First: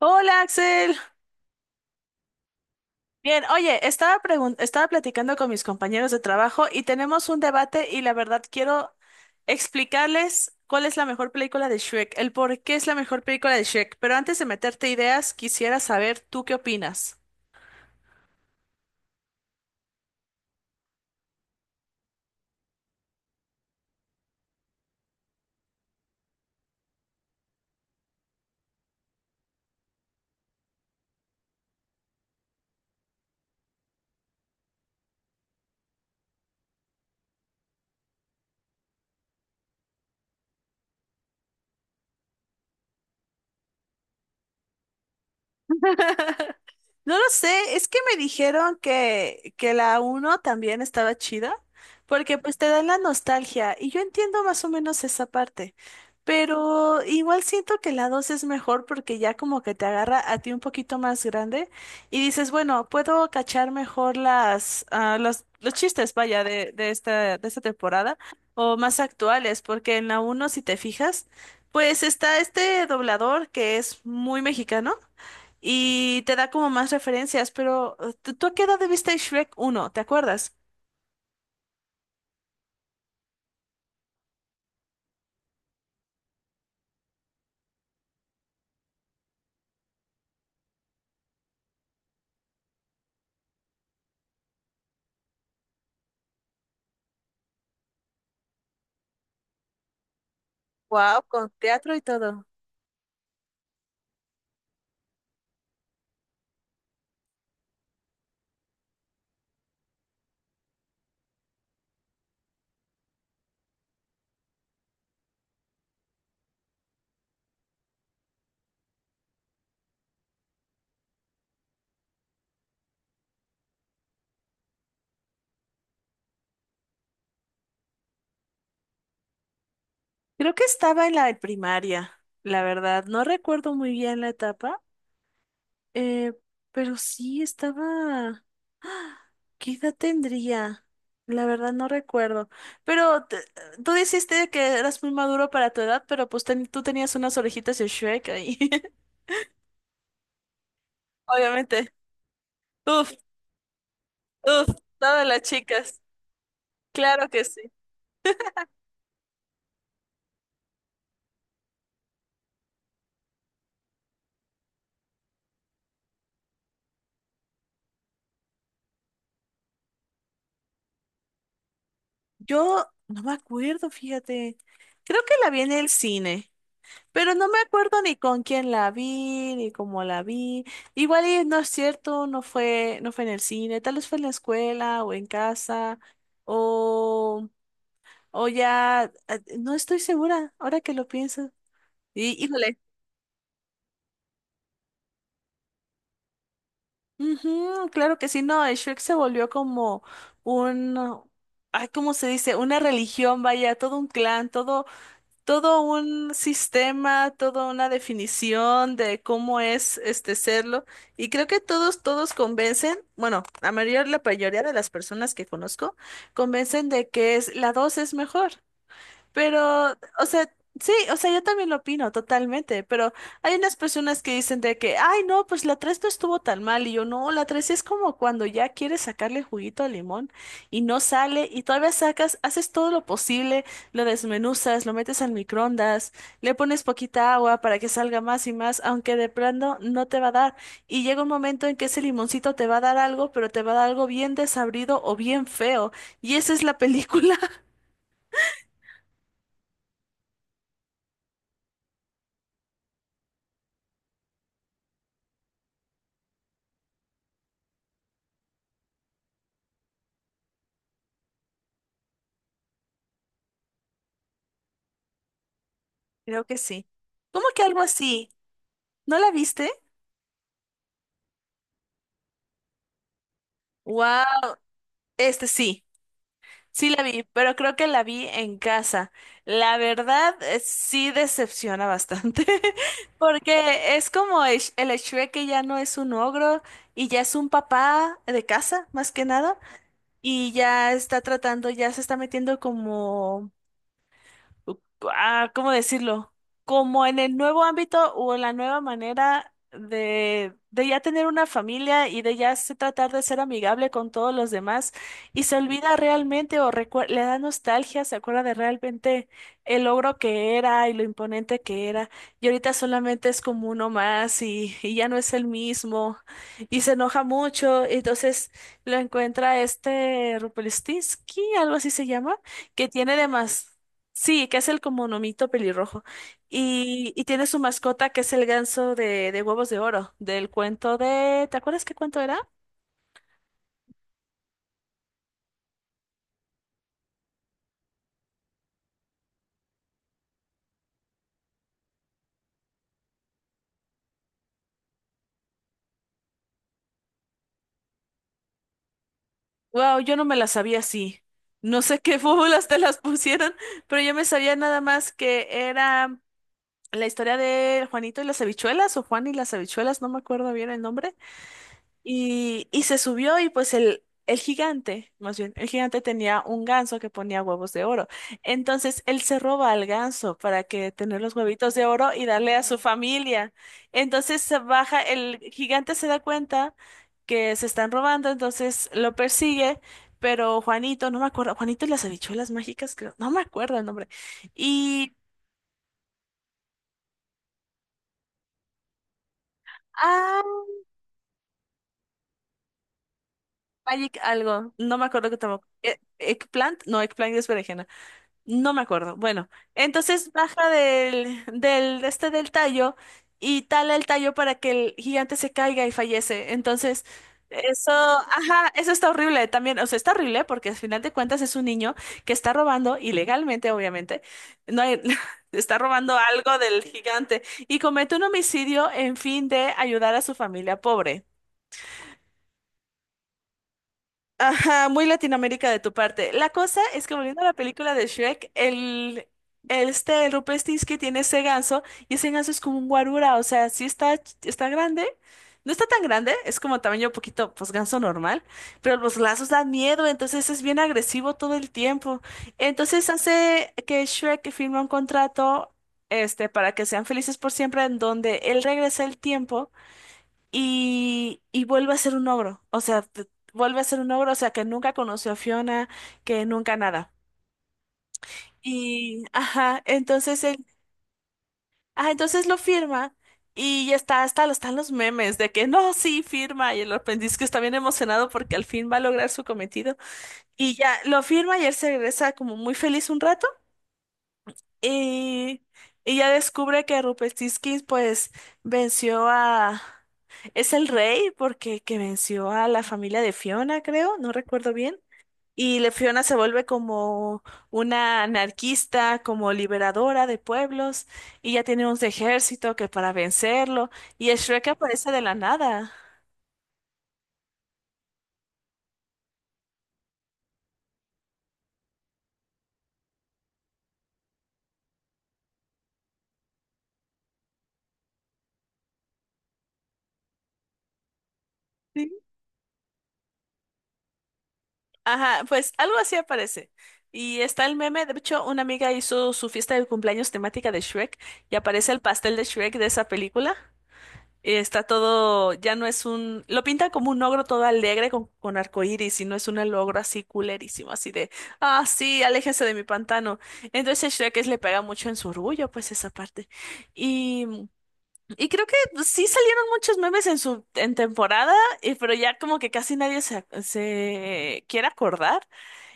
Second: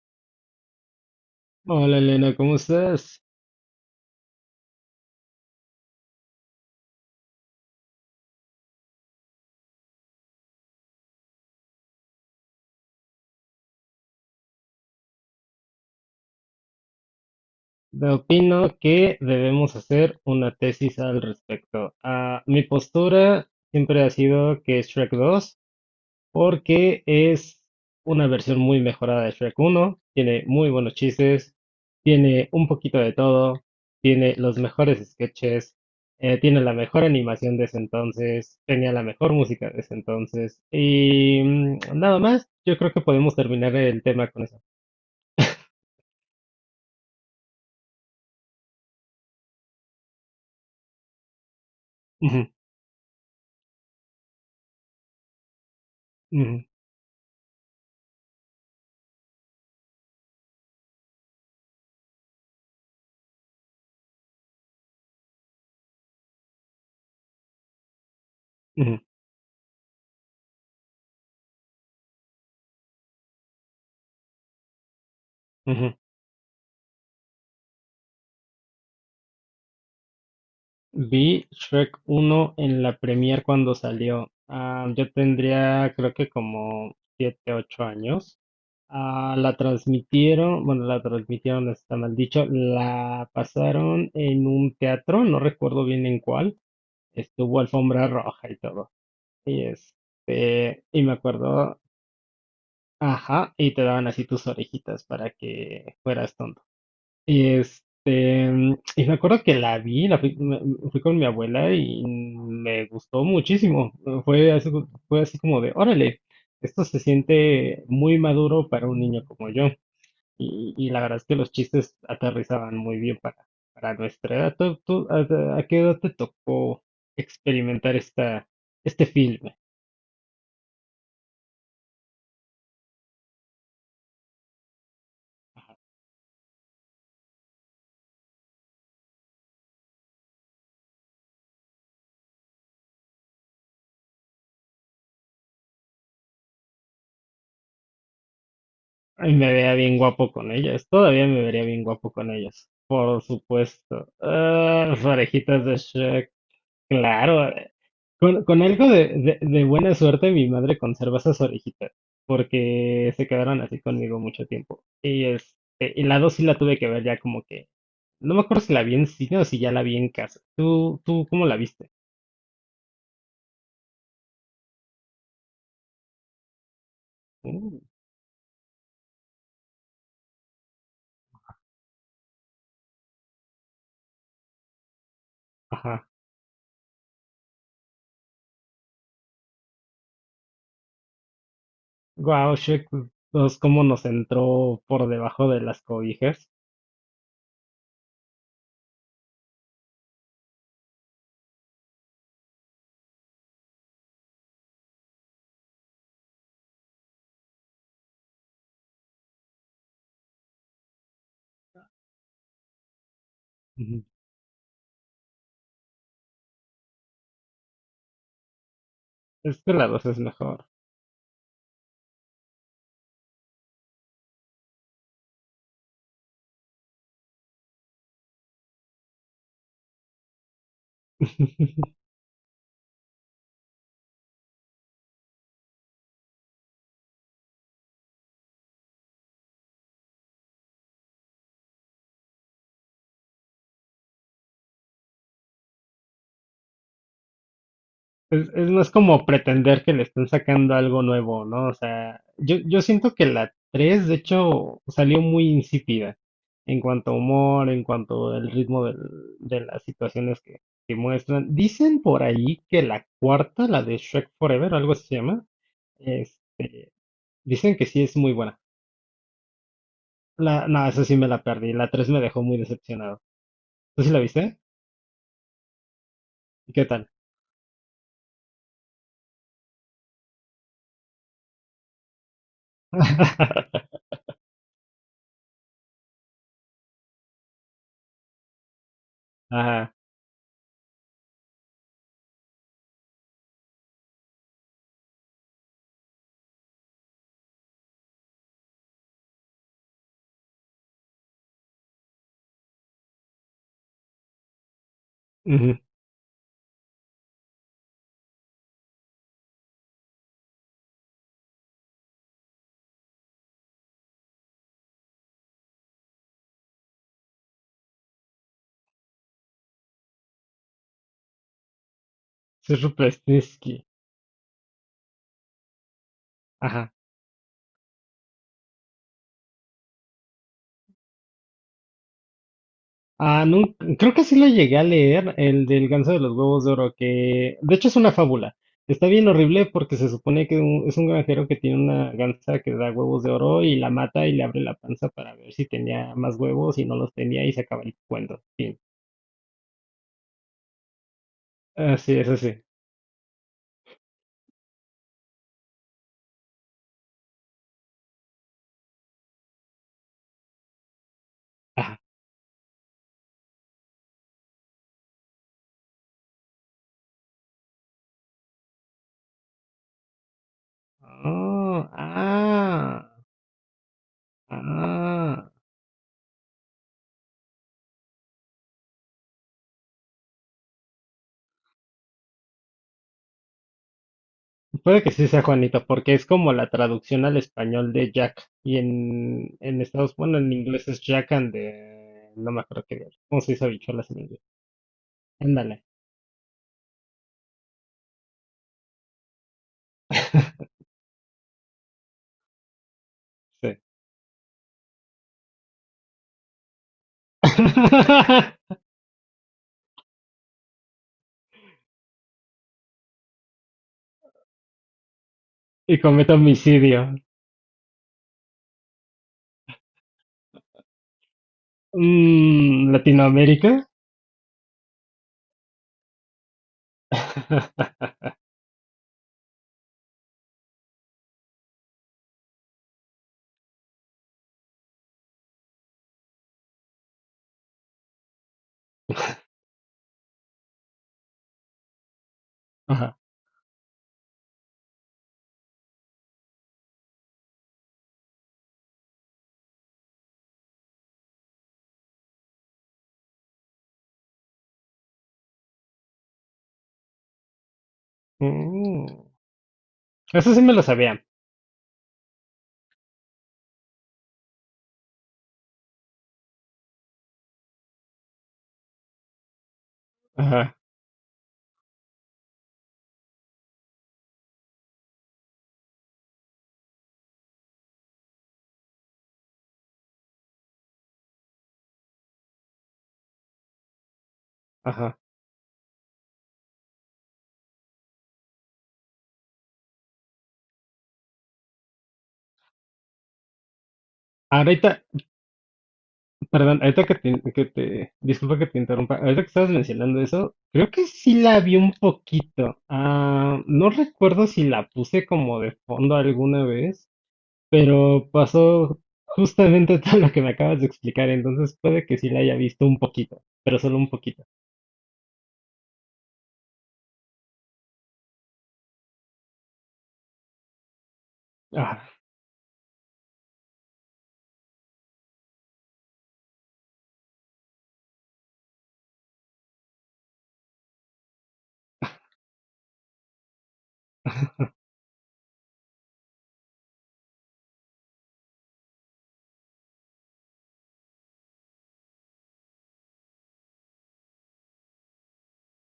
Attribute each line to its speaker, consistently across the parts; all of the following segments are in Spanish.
Speaker 1: Hola Axel.
Speaker 2: Hola Elena, ¿cómo estás?
Speaker 1: Bien, oye, estaba platicando con mis compañeros de trabajo y tenemos un debate y la verdad quiero explicarles cuál es la mejor película de Shrek, el por qué es la mejor película de Shrek, pero antes de meterte ideas, quisiera saber tú qué opinas.
Speaker 2: Te Opino que debemos hacer una tesis al respecto. Mi postura siempre ha sido que es Shrek 2, porque es una versión muy mejorada de Shrek uno. Tiene muy buenos chistes, tiene un poquito de todo, tiene los mejores sketches, tiene la mejor animación de ese entonces, tenía la mejor música de ese entonces y nada más, yo creo que podemos terminar el tema con eso.
Speaker 1: No lo sé, es que me dijeron que la uno también estaba chida, porque
Speaker 2: Ujú,
Speaker 1: pues te dan la nostalgia y yo entiendo más o menos esa parte,
Speaker 2: ujú,
Speaker 1: pero igual siento que la 2 es mejor porque ya como que te agarra a ti un poquito más grande y dices, bueno, puedo cachar mejor las, los chistes, vaya, de esta temporada o más
Speaker 2: ujú.
Speaker 1: actuales, porque en la uno si te fijas, pues está este doblador que es muy mexicano
Speaker 2: Ujú.
Speaker 1: y te da como más referencias, pero ¿tú a qué edad viste Shrek uno? ¿Te acuerdas?
Speaker 2: Vi Shrek 1 en la premier cuando salió. Ah, yo tendría creo que como 7 8 años. Ah, la transmitieron, bueno, la transmitieron, no está mal dicho, la pasaron en un teatro, no recuerdo bien en cuál. Estuvo alfombra roja y todo. Y este, y me
Speaker 1: Wow, con
Speaker 2: acuerdo,
Speaker 1: teatro y todo.
Speaker 2: ajá, y te daban así tus orejitas para que fueras. Y este, y me acuerdo que la vi, la fui, fui con mi abuela y me gustó muchísimo. Fue así como de, órale, esto se siente muy maduro para un niño como yo. Y la verdad es que los chistes aterrizaban muy bien para nuestra edad. ¿Tú, a qué edad te tocó experimentar esta, este filme?
Speaker 1: Creo que estaba en la primaria, la verdad. No recuerdo muy bien la etapa, eh, pero sí estaba. ¿Qué edad tendría? La verdad no recuerdo. Pero te- tú dijiste que eras muy maduro para tu edad, pero tú tenías unas orejitas de Shrek ahí.
Speaker 2: Ay, me veía bien guapo con ellas, todavía me vería bien
Speaker 1: Obviamente.
Speaker 2: guapo con ellas.
Speaker 1: Uf,
Speaker 2: Por supuesto.
Speaker 1: uf,
Speaker 2: Ah, las
Speaker 1: todas las
Speaker 2: orejitas de
Speaker 1: chicas.
Speaker 2: Shrek.
Speaker 1: Claro que
Speaker 2: Claro,
Speaker 1: sí.
Speaker 2: con algo de, de buena suerte mi madre conserva esas orejitas, porque se quedaron así conmigo mucho tiempo. Y este, y la dos sí la tuve que ver ya como que, no me acuerdo si la vi en cine o si ya la vi en casa. ¿Tú, tú cómo la viste?
Speaker 1: Yo no me acuerdo, fíjate. Creo que la vi en el cine, pero no me
Speaker 2: Uh,
Speaker 1: acuerdo ni con quién la vi, ni cómo la vi. Igual y no es cierto, no fue en el cine, tal vez fue en la escuela o en casa,
Speaker 2: ajá.
Speaker 1: o, o ya, no estoy segura, ahora que lo pienso. Y,
Speaker 2: Wow,
Speaker 1: híjole.
Speaker 2: Shrek 2, cómo nos entró por debajo de las cobijas.
Speaker 1: Ujú, claro que sí, no, el Shrek se volvió como un, ay, ¿cómo se dice? Una religión, vaya, todo un clan, todo un sistema, toda una definición de cómo es este serlo. Y creo que todos convencen, bueno,
Speaker 2: Ujú.
Speaker 1: la mayoría de las personas que conozco convencen de que es, la 2 es mejor.
Speaker 2: Es que la
Speaker 1: Pero,
Speaker 2: dos es
Speaker 1: o sea,
Speaker 2: mejor.
Speaker 1: sí, o sea, yo también lo opino totalmente, pero hay unas personas que dicen de que, ay, no, pues la 3 no estuvo tan mal, y yo, no, la 3 es como cuando ya quieres sacarle juguito al limón y no sale, y todavía sacas, haces todo lo posible, lo desmenuzas, lo metes al microondas, le pones poquita agua para que salga más y más, aunque de pronto no te va a dar, y llega un momento en que ese limoncito te va a dar algo, pero te va a dar algo bien desabrido o bien feo, y esa es la película.
Speaker 2: Es más como pretender que le están sacando algo nuevo, ¿no? O sea, yo siento que la 3 de hecho, salió muy insípida en cuanto a humor, en cuanto al ritmo de las situaciones que muestran. Dicen por ahí que la cuarta, la de Shrek Forever, algo así se llama,
Speaker 1: Creo que sí.
Speaker 2: este,
Speaker 1: ¿Cómo que
Speaker 2: dicen
Speaker 1: algo
Speaker 2: que sí es
Speaker 1: así?
Speaker 2: muy buena.
Speaker 1: ¿No la viste?
Speaker 2: La, no, esa sí me la perdí. La 3 me dejó muy decepcionado. ¿Tú sí la
Speaker 1: Wow,
Speaker 2: viste?
Speaker 1: este sí,
Speaker 2: ¿Y ¿qué
Speaker 1: sí la
Speaker 2: tal?
Speaker 1: vi, pero creo que la vi en casa. La verdad, sí decepciona bastante, porque es como el, el Shrek que ya no es un ogro y ya es un papá de casa, más que nada,
Speaker 2: Ajá.
Speaker 1: y ya está tratando, ya se está metiendo como ah, ¿cómo decirlo? Como en el nuevo ámbito o en la nueva manera de ya tener una familia y de ya se tratar de ser amigable con todos los demás y se
Speaker 2: Ujú,
Speaker 1: olvida realmente o le da nostalgia, se acuerda de realmente el logro que era y lo imponente que era y ahorita solamente es como uno más y ya no es el mismo y se enoja mucho, entonces lo encuentra este Rupelstinsky, algo así se llama,
Speaker 2: Sir
Speaker 1: que tiene
Speaker 2: Rupert
Speaker 1: demás.
Speaker 2: Snisky,
Speaker 1: Sí, que es el como nomito pelirrojo.
Speaker 2: ajá.
Speaker 1: Y tiene su mascota que es el ganso de huevos de oro, del cuento de... ¿Te acuerdas qué cuento era?
Speaker 2: Ah, creo que sí lo llegué a leer, el del ganso de los huevos de oro, que de hecho es una fábula. Está bien horrible porque se supone que es un granjero que tiene una gansa que da huevos de oro y la mata y le abre la panza para ver si tenía más huevos y no los tenía y se acaba el cuento. Fin.
Speaker 1: Wow, yo no me la sabía así. No sé qué
Speaker 2: Así es, así.
Speaker 1: fórmulas te las pusieron, pero yo me sabía nada más que era la historia de Juanito y las habichuelas o Juan y las habichuelas, no me acuerdo bien el nombre.
Speaker 2: Ah,
Speaker 1: Y se subió y pues el gigante, más bien, el gigante tenía un ganso que ponía huevos de oro. Entonces él se roba al ganso para que tener los huevitos de
Speaker 2: oh,
Speaker 1: oro y darle a su
Speaker 2: ah,
Speaker 1: familia. Entonces se baja, el
Speaker 2: ah.
Speaker 1: gigante se da cuenta que se están robando, entonces lo persigue, pero Juanito, no me acuerdo, Juanito y las habichuelas mágicas, creo, no me acuerdo el nombre.
Speaker 2: Puede que
Speaker 1: Y...
Speaker 2: sí sea Juanito, porque es como la traducción al español de Jack. Y en Estados bueno, en
Speaker 1: Ah,
Speaker 2: inglés es Jack and No me acuerdo qué. ¿Cómo se dice habichuelas
Speaker 1: Magic
Speaker 2: en inglés?
Speaker 1: algo, no me acuerdo que tampoco.
Speaker 2: Ándale.
Speaker 1: Eggplant, no, eggplant es berenjena. No me acuerdo. Bueno, entonces baja este del tallo y
Speaker 2: Sí.
Speaker 1: tala el tallo para que el gigante se caiga y fallece. Entonces, eso, ajá, eso está horrible también. O sea, está horrible porque al final de cuentas es un niño que está robando ilegalmente, obviamente. No hay- está
Speaker 2: Y
Speaker 1: robando
Speaker 2: comete
Speaker 1: algo del
Speaker 2: homicidio.
Speaker 1: gigante y comete un homicidio en fin de ayudar a su familia pobre.
Speaker 2: Mm, ¿Latinoamérica?
Speaker 1: Ajá, muy Latinoamérica de tu parte. La cosa es que volviendo a la película de Shrek, el este, el Rupestinski tiene ese ganso y ese ganso es como un guarura, o sea, sí está, está grande. No está tan grande, es como tamaño poquito, pues ganso normal, pero los lazos dan miedo, entonces es bien agresivo todo el tiempo. Entonces
Speaker 2: Ajá.
Speaker 1: hace que Shrek firme un contrato, este, para que sean felices por siempre, en donde él regresa el tiempo y vuelve a ser un ogro. O sea, vuelve a ser un ogro, o sea, que nunca conoció a Fiona, que nunca nada. Y,
Speaker 2: Mm,
Speaker 1: ajá, entonces
Speaker 2: eso sí
Speaker 1: él,
Speaker 2: me lo sabía.
Speaker 1: ah, entonces lo firma y ya está, están los memes de que no, sí, firma. Y el aprendiz que está bien emocionado porque al fin va a lograr su cometido. Y
Speaker 2: Ajá,
Speaker 1: ya lo firma y él se regresa como muy feliz un rato. Y ella descubre que Rupestisky pues venció a... Es el rey porque que venció a la familia de Fiona, creo, no recuerdo bien.
Speaker 2: ajá.
Speaker 1: Y Fiona se vuelve como una anarquista, como liberadora de pueblos, y ya tiene un ejército que para vencerlo, y Shrek
Speaker 2: Ahorita,
Speaker 1: aparece de la nada.
Speaker 2: perdón, ahorita que te, disculpa que te interrumpa, ahorita que estabas mencionando eso, creo que sí la vi un poquito. Ah, no recuerdo si la puse como de fondo alguna vez, pero pasó justamente todo lo que me acabas de explicar, entonces puede que sí la haya visto un poquito, pero solo un poquito.
Speaker 1: Ajá, pues algo así aparece. Y está el meme, de hecho, una amiga hizo su fiesta de cumpleaños temática de Shrek y aparece el
Speaker 2: Ah,
Speaker 1: pastel de Shrek de esa película. Y está todo, ya no es un, lo pintan como un ogro todo alegre con arcoíris y no es un ogro así culerísimo, así de, ah, sí, aléjense de mi pantano. Entonces le pega mucho en su orgullo, pues esa parte. Y, y creo que pues, sí salieron muchos memes en su, en temporada, pero ya como que casi nadie se quiere acordar.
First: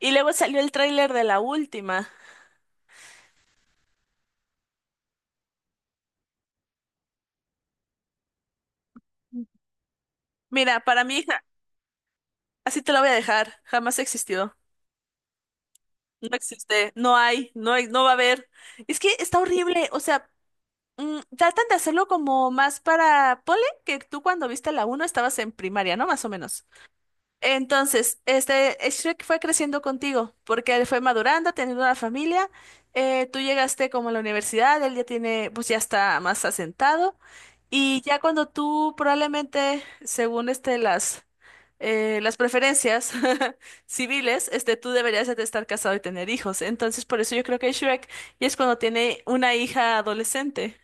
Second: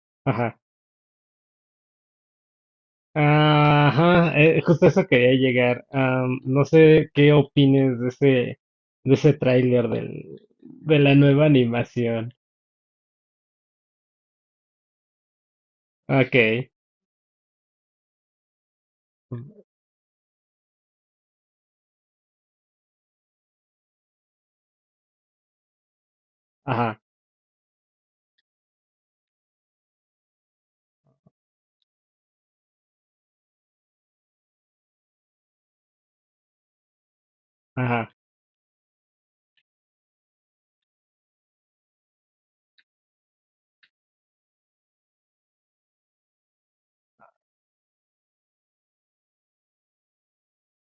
Speaker 1: Y luego salió
Speaker 2: ajá.
Speaker 1: el tráiler de la última.
Speaker 2: Ajá, justo a eso quería llegar. No sé qué opines de ese tráiler del,
Speaker 1: Mira,
Speaker 2: de
Speaker 1: para
Speaker 2: la
Speaker 1: mí,
Speaker 2: nueva animación.
Speaker 1: así te la voy a dejar. Jamás existió. No
Speaker 2: Ok.
Speaker 1: existe. No hay. No hay. No va a haber. Es que está horrible. O sea, tratan de hacerlo como más para... Ponle que tú cuando viste la uno estabas en primaria, ¿no? Más o menos.
Speaker 2: Ajá,
Speaker 1: Entonces, este, Shrek fue creciendo contigo, porque él fue madurando, teniendo una familia. Tú llegaste como a la universidad, él ya tiene, pues ya está más asentado. Y
Speaker 2: ajá.
Speaker 1: ya cuando tú probablemente, según este, las preferencias civiles, este, tú deberías de estar casado y tener hijos. Entonces, por eso yo creo que Shrek y es cuando tiene una hija adolescente.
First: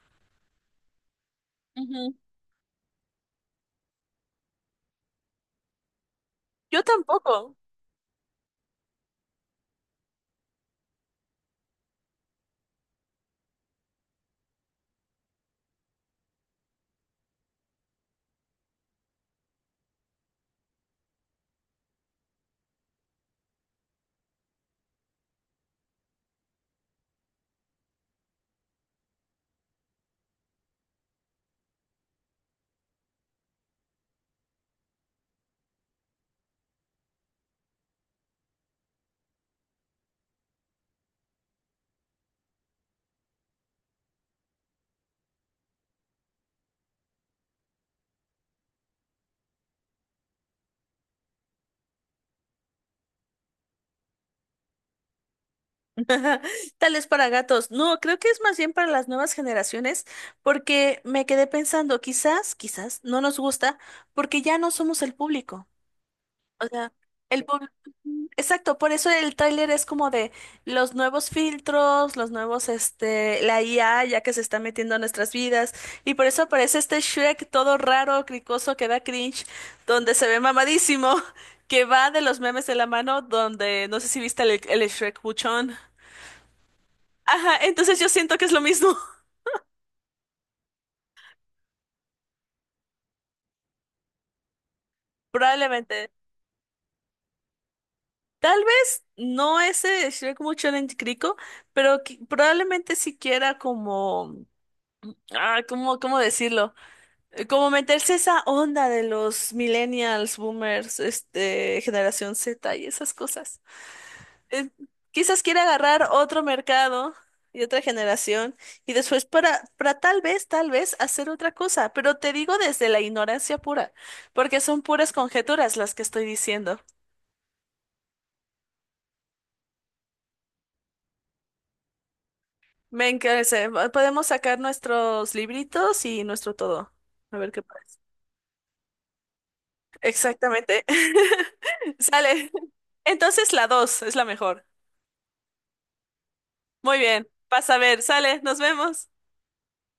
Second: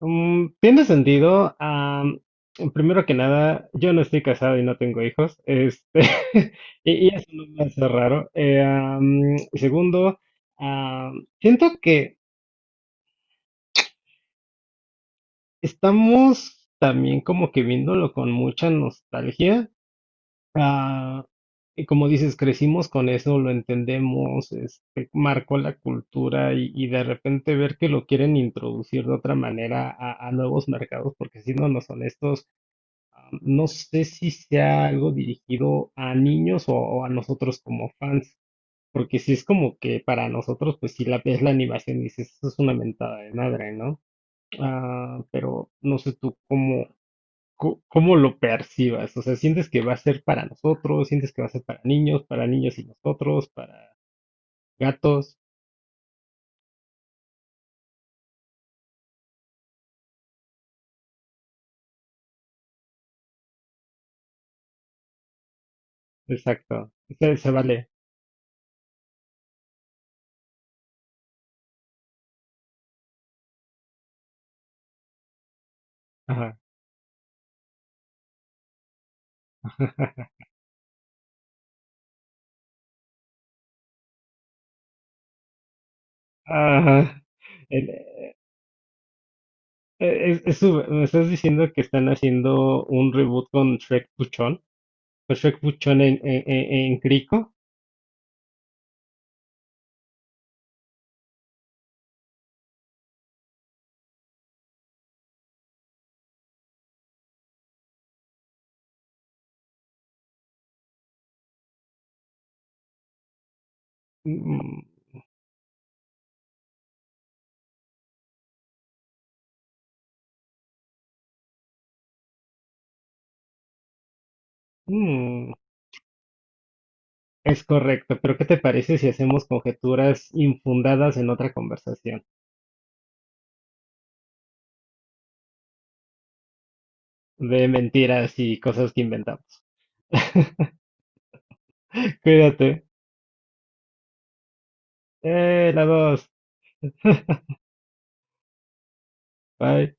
Speaker 2: Mm, tiene sentido.
Speaker 1: Ujú.
Speaker 2: Primero que nada, yo no estoy casado y no tengo hijos. Este,
Speaker 1: Yo
Speaker 2: y eso no
Speaker 1: tampoco.
Speaker 2: me hace raro. Segundo, siento que estamos también como que viéndolo con mucha nostalgia. Ah, y como dices, crecimos con eso, lo entendemos, este, marcó la cultura y de repente ver que lo quieren introducir de otra manera a nuevos mercados, porque siéndonos honestos. No sé si sea algo dirigido a niños o a nosotros como fans, porque si es como que para nosotros, pues si la ves la animación y dices, eso es una mentada de madre, ¿no? Pero no sé tú cómo, cómo lo percibas, o sea, ¿sientes que va a ser para nosotros? ¿Sientes que va a ser para niños y nosotros, para gatos?
Speaker 1: Tal es para gatos. No, creo que es más bien para las nuevas generaciones, porque me quedé pensando, quizás no nos gusta, porque ya no somos el público. O sea,
Speaker 2: Exacto, se,
Speaker 1: el
Speaker 2: se
Speaker 1: público.
Speaker 2: vale.
Speaker 1: Exacto, por eso el tráiler es como de los nuevos filtros, los nuevos, este, la IA ya que se está metiendo a nuestras vidas, y por eso
Speaker 2: Ajá.
Speaker 1: aparece este Shrek todo raro, cricoso, que da cringe, donde se ve mamadísimo, que va de los memes de la mano, donde no sé si viste el Shrek buchón.
Speaker 2: Ajá.
Speaker 1: Ajá, entonces yo siento que es lo mismo,
Speaker 2: Es, me estás diciendo que están haciendo un reboot con Shrek Puchón
Speaker 1: probablemente.
Speaker 2: en, en Crico.
Speaker 1: Tal vez no ese Shrek mucho en Crico, pero probablemente siquiera como, ah, ¿cómo, cómo decirlo? Como meterse esa onda de los millennials, boomers, este, generación Z y esas cosas. eh,
Speaker 2: Mm,
Speaker 1: Quizás quiera agarrar otro mercado y otra generación y después para, tal vez hacer otra cosa, pero te digo desde la ignorancia pura, porque son puras
Speaker 2: mm,
Speaker 1: conjeturas las que estoy diciendo.
Speaker 2: es correcto, pero ¿qué te parece si hacemos conjeturas infundadas en otra conversación?
Speaker 1: Me encarece, podemos sacar nuestros libritos y nuestro todo. A ver qué
Speaker 2: De
Speaker 1: pasa.
Speaker 2: mentiras y cosas que inventamos.
Speaker 1: Exactamente. Sale.
Speaker 2: Cuídate.
Speaker 1: Entonces la dos es la mejor.
Speaker 2: La dos.
Speaker 1: Muy bien. Pasa a ver. Sale. Nos vemos.
Speaker 2: Bye.